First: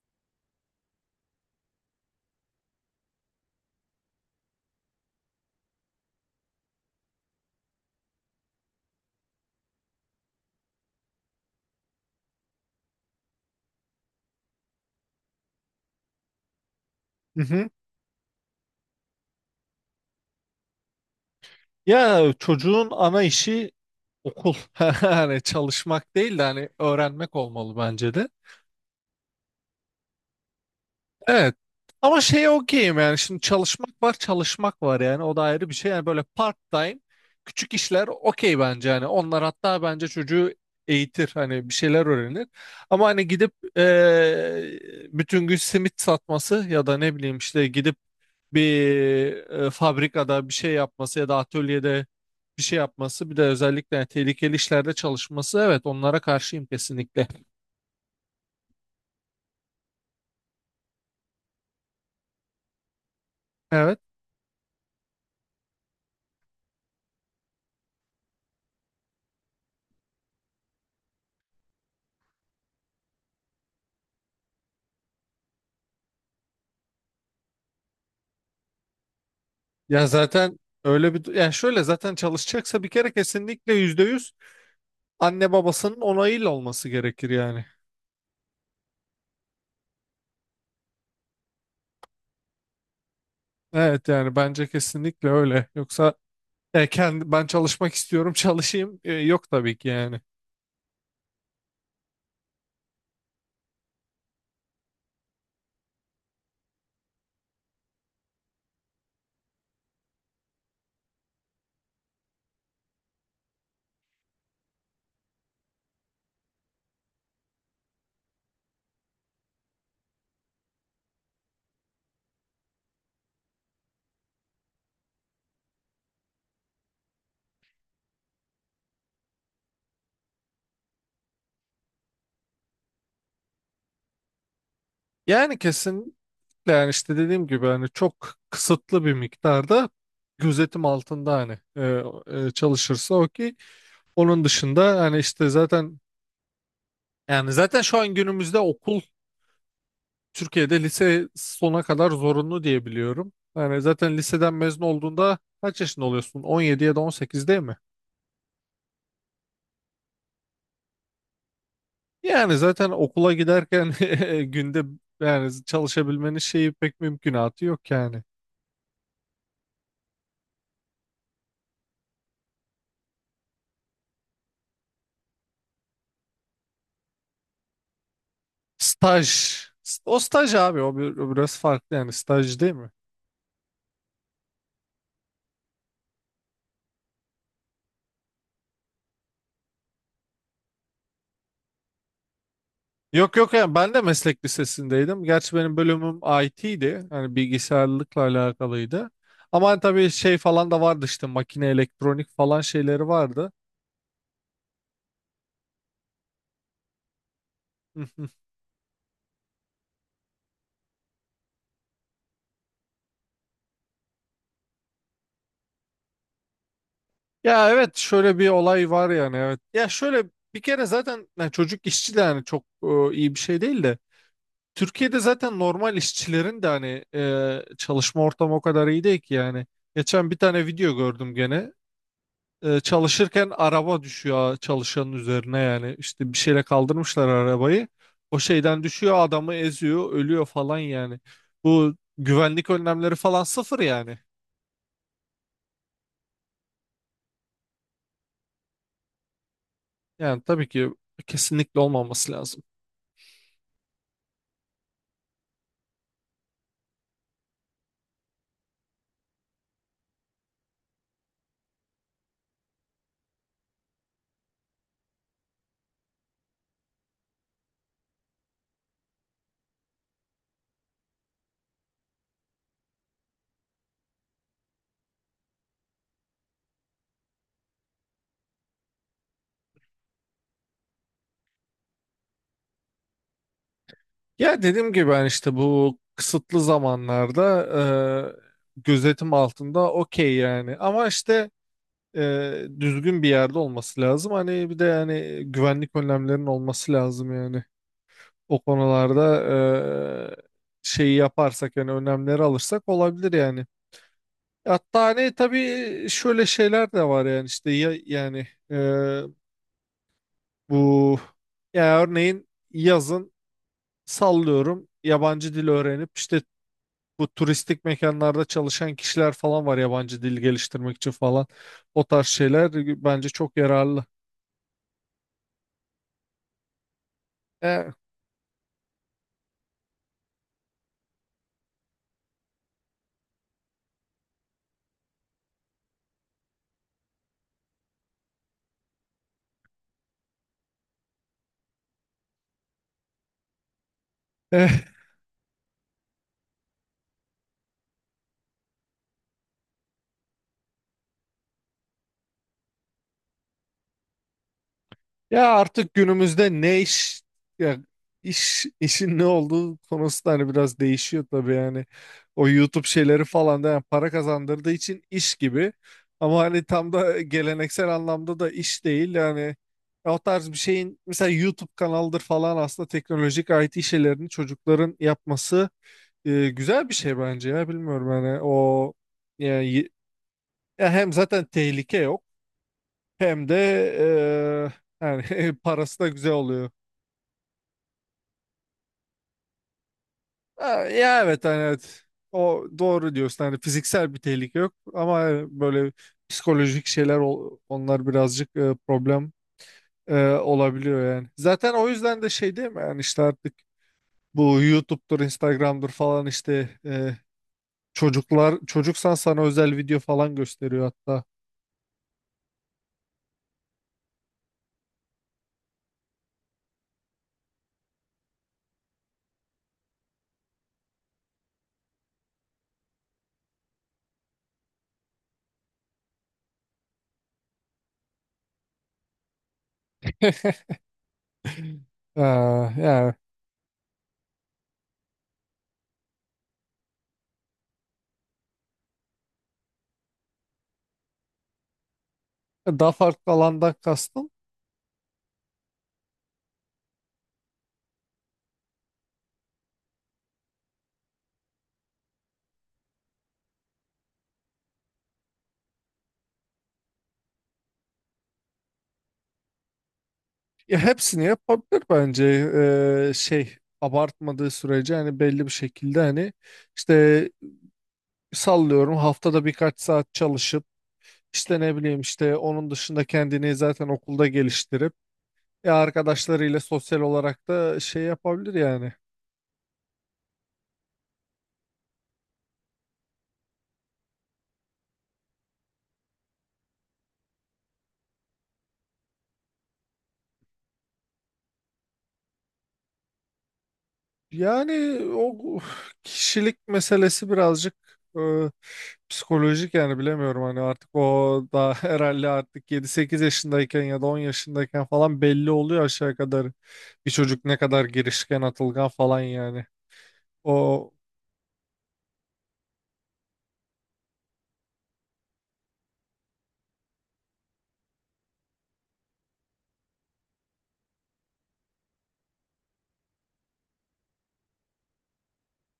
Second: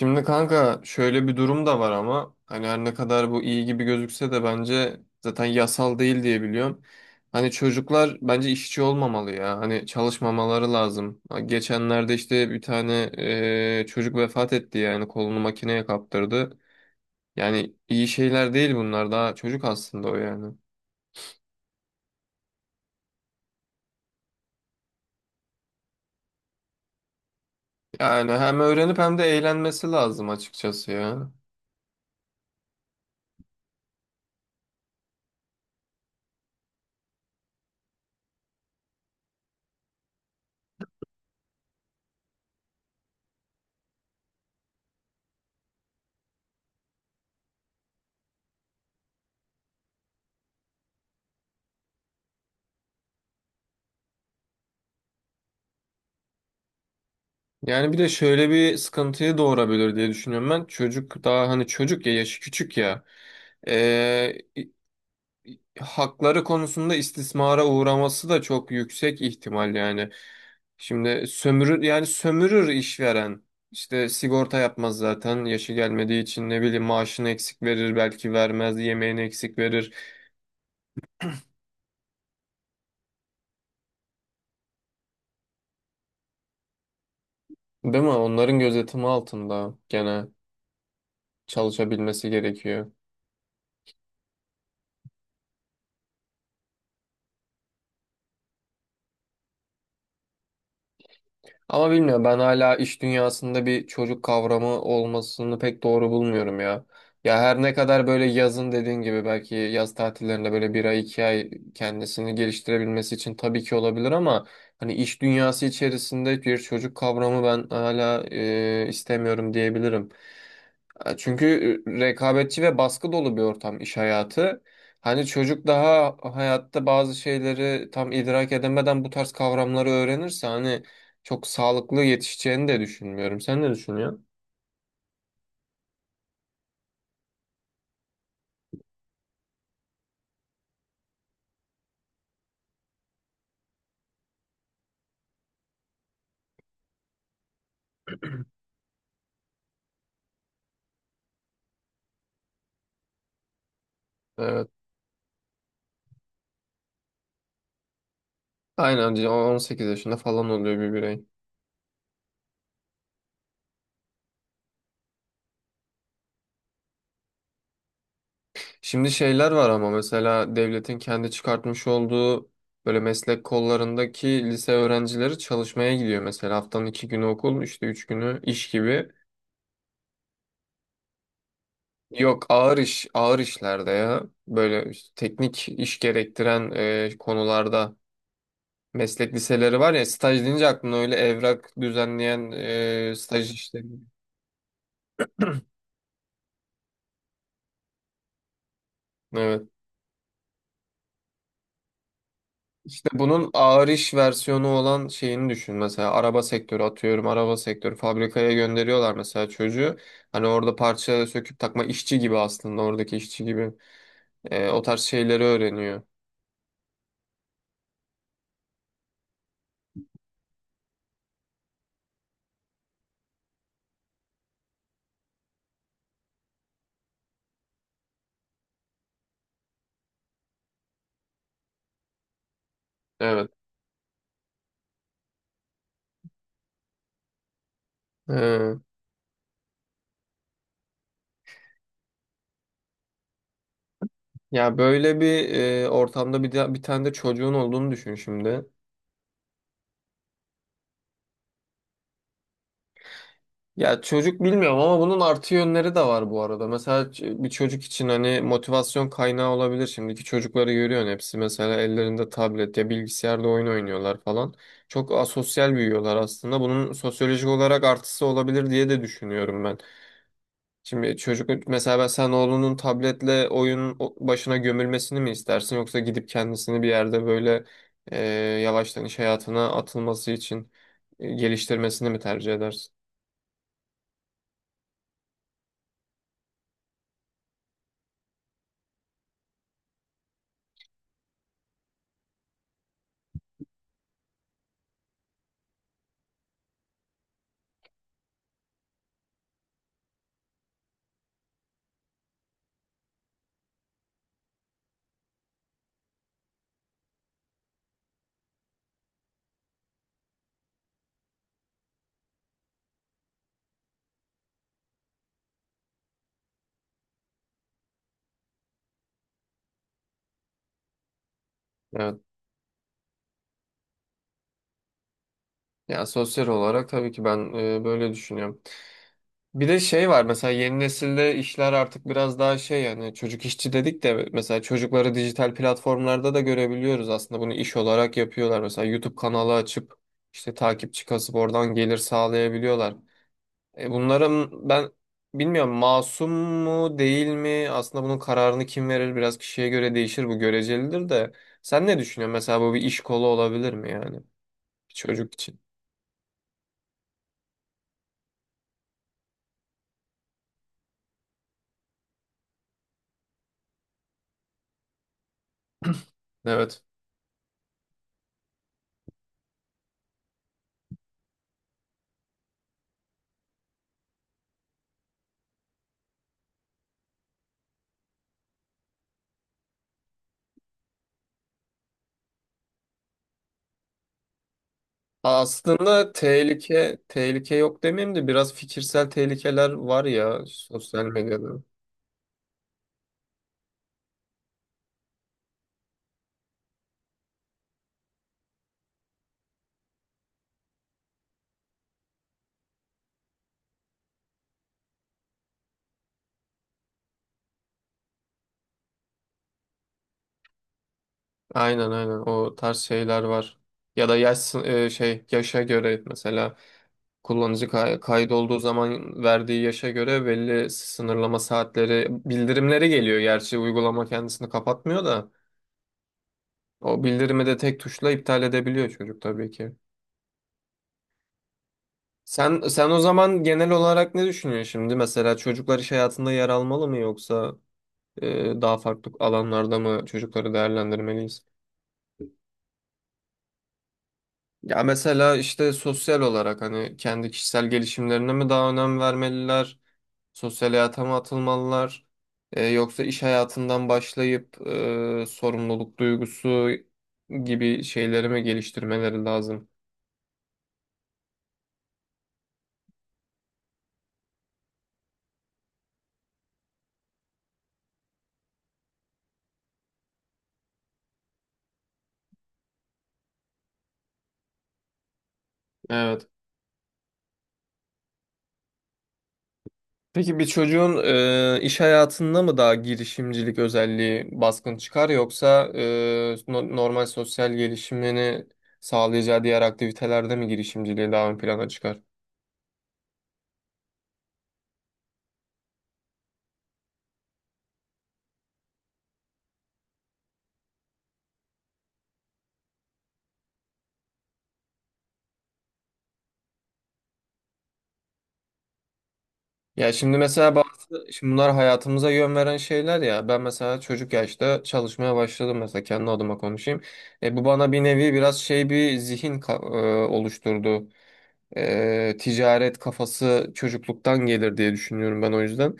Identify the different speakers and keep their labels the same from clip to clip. Speaker 1: Şimdi kanka şöyle bir durum da var ama hani her ne kadar bu iyi gibi gözükse de bence zaten yasal değil diye biliyorum. Hani çocuklar bence işçi olmamalı ya. Hani çalışmamaları lazım. Geçenlerde işte bir tane çocuk vefat etti yani kolunu makineye kaptırdı.
Speaker 2: Hı hı.
Speaker 1: Yani iyi şeyler değil bunlar daha çocuk aslında o yani.
Speaker 2: Ya çocuğun ana işi okul. Hani çalışmak değil de hani öğrenmek olmalı bence de.
Speaker 1: Yani hem öğrenip hem de eğlenmesi lazım açıkçası ya.
Speaker 2: Evet. Ama şey okeyim, yani şimdi çalışmak var çalışmak var, yani o da ayrı bir şey. Yani böyle part time küçük işler okey bence, hani onlar hatta bence çocuğu eğitir, hani bir şeyler öğrenir. Ama hani gidip bütün gün simit satması ya da ne bileyim işte gidip bir fabrikada bir şey yapması ya da atölyede bir şey yapması, bir de özellikle yani tehlikeli işlerde çalışması, evet onlara karşıyım kesinlikle.
Speaker 1: Yani bir de şöyle bir sıkıntıyı doğurabilir diye düşünüyorum ben. Çocuk daha hani çocuk ya yaşı küçük ya.
Speaker 2: Evet,
Speaker 1: Ee, Hakları konusunda istismara uğraması da çok yüksek ihtimal yani. Şimdi sömürür yani sömürür işveren. İşte sigorta yapmaz zaten yaşı gelmediği için ne bileyim maaşını eksik verir belki vermez yemeğini eksik verir.
Speaker 2: ya zaten öyle bir yani şöyle, zaten çalışacaksa bir kere kesinlikle %100 anne babasının onayıyla olması gerekir yani.
Speaker 1: Değil mi? Onların gözetimi altında gene çalışabilmesi gerekiyor.
Speaker 2: Evet, yani bence kesinlikle öyle, yoksa kendi, ben çalışmak istiyorum çalışayım yok, tabii ki yani.
Speaker 1: Ama bilmiyorum ben hala iş dünyasında bir çocuk kavramı olmasını pek doğru bulmuyorum ya. Ya her ne kadar böyle yazın dediğin gibi belki yaz tatillerinde böyle bir ay iki ay kendisini geliştirebilmesi için tabii ki olabilir ama hani iş dünyası içerisinde bir çocuk kavramı ben hala istemiyorum diyebilirim. Çünkü rekabetçi ve baskı dolu bir ortam iş hayatı. Hani çocuk daha hayatta bazı şeyleri tam idrak edemeden bu tarz kavramları öğrenirse hani çok sağlıklı yetişeceğini de düşünmüyorum. Sen ne düşünüyorsun?
Speaker 2: Yani kesinlikle, yani işte dediğim gibi hani çok kısıtlı bir miktarda gözetim altında hani çalışırsa, o ki onun dışında hani işte zaten, yani zaten şu an günümüzde okul Türkiye'de lise sona kadar zorunlu diye biliyorum. Yani zaten liseden
Speaker 1: Evet.
Speaker 2: mezun olduğunda kaç yaşında oluyorsun? 17 ya da 18 değil mi?
Speaker 1: Aynen 18 yaşında falan oluyor bir birey.
Speaker 2: Yani zaten okula giderken günde, yani çalışabilmenin şeyi pek mümkünatı yok yani.
Speaker 1: Şimdi şeyler var ama mesela devletin kendi çıkartmış olduğu böyle meslek kollarındaki lise öğrencileri çalışmaya gidiyor. Mesela haftanın iki günü okul, işte üç günü iş gibi.
Speaker 2: Staj. O staj abi, o, o biraz farklı, yani
Speaker 1: Yok
Speaker 2: staj değil
Speaker 1: ağır
Speaker 2: mi?
Speaker 1: iş, ağır işlerde ya. Böyle işte teknik iş gerektiren konularda meslek liseleri var ya staj deyince aklına öyle evrak düzenleyen
Speaker 2: Yok
Speaker 1: staj
Speaker 2: yok, yani
Speaker 1: işleri.
Speaker 2: ben de meslek lisesindeydim. Gerçi benim bölümüm IT'ydi, yani bilgisayarlıkla alakalıydı.
Speaker 1: Evet.
Speaker 2: Ama hani tabii şey falan da vardı, işte makine, elektronik falan
Speaker 1: İşte
Speaker 2: şeyleri
Speaker 1: bunun
Speaker 2: vardı.
Speaker 1: ağır iş versiyonu olan şeyini düşün. Mesela araba sektörü atıyorum. Araba sektörü fabrikaya gönderiyorlar mesela çocuğu. Hani orada parça söküp takma işçi gibi aslında oradaki işçi gibi. O tarz şeyleri öğreniyor.
Speaker 2: Ya evet, şöyle bir olay var yani, evet. Ya şöyle bir kere, zaten yani çocuk işçi de yani çok iyi bir şey değil de, Türkiye'de zaten normal işçilerin de hani çalışma ortamı o kadar iyi değil ki yani. Geçen bir tane video gördüm gene.
Speaker 1: Evet.
Speaker 2: Çalışırken araba düşüyor çalışanın üzerine, yani işte bir şeyle kaldırmışlar arabayı. O
Speaker 1: Ee,
Speaker 2: şeyden düşüyor, adamı eziyor, ölüyor falan yani. Bu güvenlik önlemleri falan sıfır yani.
Speaker 1: Ya böyle bir ortamda bir tane de çocuğun olduğunu düşün şimdi.
Speaker 2: Yani tabii ki kesinlikle olmaması lazım.
Speaker 1: Ya çocuk bilmiyorum ama bunun artı yönleri de var bu arada. Mesela bir çocuk için hani motivasyon kaynağı olabilir. Şimdiki çocukları görüyorsun hepsi mesela ellerinde tablet ya bilgisayarda oyun oynuyorlar falan. Çok asosyal büyüyorlar aslında. Bunun sosyolojik olarak artısı olabilir diye de düşünüyorum ben. Şimdi çocuk mesela ben sen oğlunun tabletle başına gömülmesini mi istersin yoksa gidip kendisini bir yerde böyle e, yavaştan iş hayatına atılması için geliştirmesini mi tercih edersin?
Speaker 2: Ya dediğim gibi ben işte bu kısıtlı zamanlarda gözetim altında okey yani. Ama işte düzgün bir yerde olması lazım. Hani bir de yani güvenlik önlemlerinin olması lazım yani. O konularda şeyi yaparsak, yani önlemleri alırsak olabilir yani. Hatta hani tabii şöyle şeyler de var yani, işte ya, yani bu, ya örneğin yazın sallıyorum yabancı dil öğrenip işte, bu turistik mekanlarda çalışan kişiler falan var, yabancı dil geliştirmek için falan. O
Speaker 1: Evet.
Speaker 2: tarz şeyler bence çok yararlı.
Speaker 1: Ya sosyal olarak tabii ki ben
Speaker 2: E,
Speaker 1: böyle düşünüyorum. Bir de şey var mesela yeni nesilde işler artık biraz daha şey yani çocuk işçi dedik de mesela çocukları dijital platformlarda da görebiliyoruz aslında bunu iş olarak yapıyorlar. Mesela YouTube kanalı açıp işte takipçi kasıp oradan gelir sağlayabiliyorlar. Bunların ben
Speaker 2: eh,
Speaker 1: bilmiyorum masum mu değil mi aslında bunun kararını kim verir biraz kişiye göre değişir bu görecelidir de sen ne düşünüyorsun mesela bu bir iş kolu olabilir mi yani bir çocuk
Speaker 2: ya
Speaker 1: için?
Speaker 2: artık günümüzde ne iş, ya iş, işin ne olduğu konusu da hani biraz değişiyor tabii yani. O YouTube şeyleri falan da yani para kazandırdığı için iş gibi. Ama hani
Speaker 1: Evet.
Speaker 2: tam da geleneksel anlamda da iş değil yani. Ya o tarz bir şeyin, mesela YouTube kanalıdır falan, aslında teknolojik IT şeylerini çocukların yapması güzel bir şey bence ya, bilmiyorum hani o, yani ya, hem zaten tehlike yok, hem de yani parası da
Speaker 1: Aslında
Speaker 2: güzel oluyor.
Speaker 1: tehlike yok demeyeyim de biraz fikirsel tehlikeler var ya
Speaker 2: Ha,
Speaker 1: sosyal
Speaker 2: ya evet hani,
Speaker 1: medyada.
Speaker 2: evet. O doğru diyorsun, hani fiziksel bir tehlike yok, ama hani böyle psikolojik şeyler onlar birazcık problem olabiliyor yani. Zaten o yüzden de şey değil mi yani, işte artık bu YouTube'dur, Instagram'dır falan, işte çocuklar, çocuksan sana özel video falan gösteriyor hatta.
Speaker 1: Aynen, aynen, o tarz şeyler var. Ya da yaş sın- e, şey yaşa göre mesela kaydolduğu zaman verdiği yaşa göre belli sınırlama saatleri bildirimleri geliyor. Gerçi uygulama kendisini kapatmıyor da o bildirimi de tek tuşla iptal edebiliyor çocuk tabii ki.
Speaker 2: Ee,
Speaker 1: Sen o
Speaker 2: yani
Speaker 1: zaman genel olarak ne düşünüyorsun şimdi? Mesela çocuklar iş hayatında yer almalı mı yoksa daha farklı alanlarda mı çocukları değerlendirmeliyiz?
Speaker 2: daha farklı alandan kastım.
Speaker 1: Ya mesela işte sosyal olarak hani kendi kişisel gelişimlerine mi daha önem vermeliler? Sosyal hayata mı atılmalılar? Yoksa iş hayatından başlayıp sorumluluk duygusu gibi şeyleri mi geliştirmeleri lazım?
Speaker 2: Ya hepsini yapabilir bence. Şey abartmadığı sürece, hani belli bir şekilde, hani işte sallıyorum haftada birkaç saat çalışıp işte, ne bileyim işte, onun dışında kendini zaten okulda geliştirip ya
Speaker 1: Evet.
Speaker 2: arkadaşlarıyla sosyal olarak da şey yapabilir yani.
Speaker 1: Peki bir çocuğun iş hayatında mı daha girişimcilik özelliği baskın çıkar yoksa normal sosyal gelişimini sağlayacağı diğer aktivitelerde mi girişimciliği daha ön plana çıkar?
Speaker 2: Yani o kişilik meselesi, birazcık e, psikolojik yani, bilemiyorum hani, artık o da herhalde artık 7 8 yaşındayken ya da 10 yaşındayken falan belli oluyor aşağı kadar, bir çocuk ne kadar girişken, atılgan falan yani.
Speaker 1: Ya şimdi mesela
Speaker 2: O,
Speaker 1: bazı şimdi bunlar hayatımıza yön veren şeyler ya ben mesela çocuk yaşta çalışmaya başladım mesela kendi adıma konuşayım. Bu bana bir nevi biraz şey bir zihin ka- e, oluşturdu. Ticaret kafası çocukluktan gelir diye düşünüyorum ben o yüzden.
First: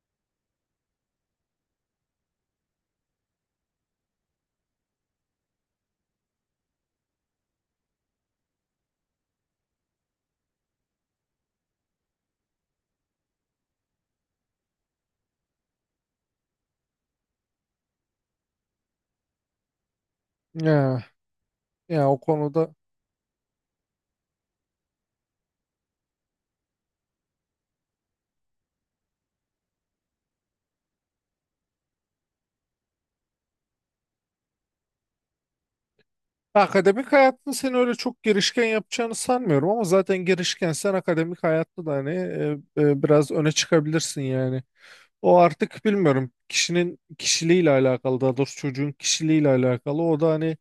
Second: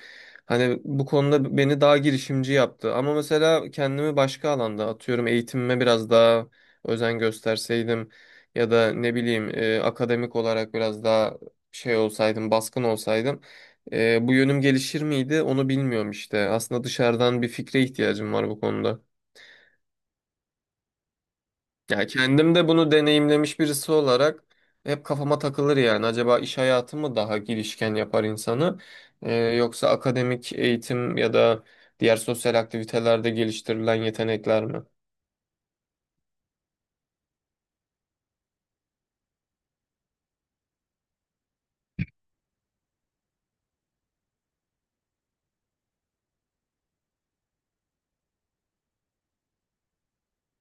Speaker 1: Hani bu konuda beni daha girişimci yaptı. Ama mesela kendimi başka alanda atıyorum eğitimime biraz daha özen gösterseydim ya da ne bileyim akademik olarak biraz daha baskın olsaydım bu yönüm gelişir miydi onu bilmiyorum işte. Aslında dışarıdan bir fikre ihtiyacım var bu konuda.
Speaker 2: ya,
Speaker 1: Ya
Speaker 2: ya o
Speaker 1: kendim de
Speaker 2: konuda
Speaker 1: bunu deneyimlemiş birisi olarak hep kafama takılır yani. Acaba iş hayatı mı daha girişken yapar insanı? Yoksa akademik eğitim ya da diğer sosyal aktivitelerde geliştirilen yetenekler mi?
Speaker 2: akademik hayatta seni öyle çok girişken yapacağını sanmıyorum, ama zaten girişkensen akademik hayatta da hani biraz öne çıkabilirsin yani. O artık bilmiyorum, kişinin kişiliğiyle alakalı, daha doğrusu çocuğun kişiliğiyle alakalı, o da hani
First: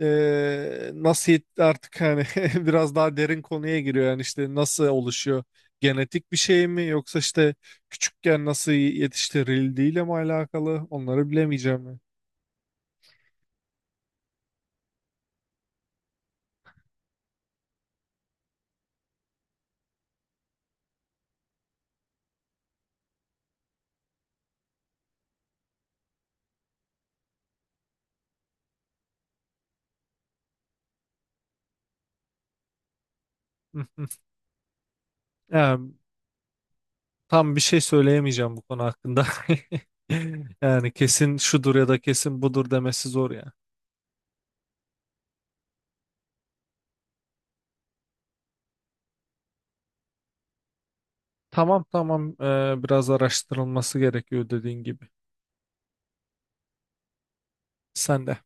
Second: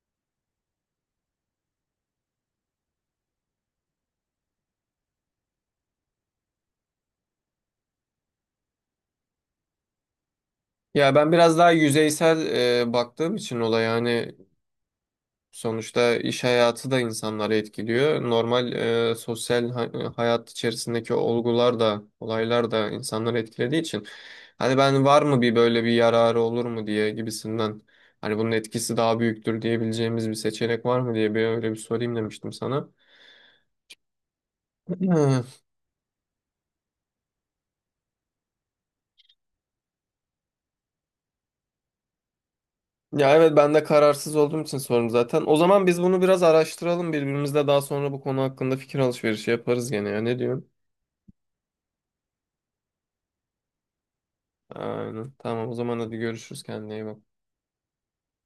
Speaker 2: nasıl artık hani biraz daha derin konuya giriyor yani, işte nasıl oluşuyor, genetik bir şey mi yoksa işte küçükken nasıl yetiştirildiğiyle mi alakalı,
Speaker 1: Ya
Speaker 2: onları
Speaker 1: ben biraz daha
Speaker 2: bilemeyeceğim ben.
Speaker 1: yüzeysel baktığım için olaya yani. Sonuçta iş hayatı da insanları etkiliyor. Normal hayat içerisindeki olgular da, olaylar da insanları etkilediği için. Hani ben var mı bir böyle bir yararı olur mu diye gibisinden. Hani bunun etkisi daha büyüktür diyebileceğimiz bir seçenek var mı diye bir öyle bir sorayım demiştim sana. Hmm.
Speaker 2: Yani tam bir şey söyleyemeyeceğim bu konu hakkında. Yani kesin şudur ya da kesin budur demesi zor
Speaker 1: Ya
Speaker 2: ya.
Speaker 1: evet ben de kararsız olduğum için sordum zaten. O zaman biz bunu biraz araştıralım, birbirimizle daha sonra bu konu hakkında fikir alışverişi yaparız gene, ya ne diyorsun?
Speaker 2: Tamam, tamam, biraz araştırılması gerekiyor dediğin gibi.
Speaker 1: Aynen. Tamam, o zaman hadi görüşürüz, kendine iyi bak.
Speaker 2: Sen de.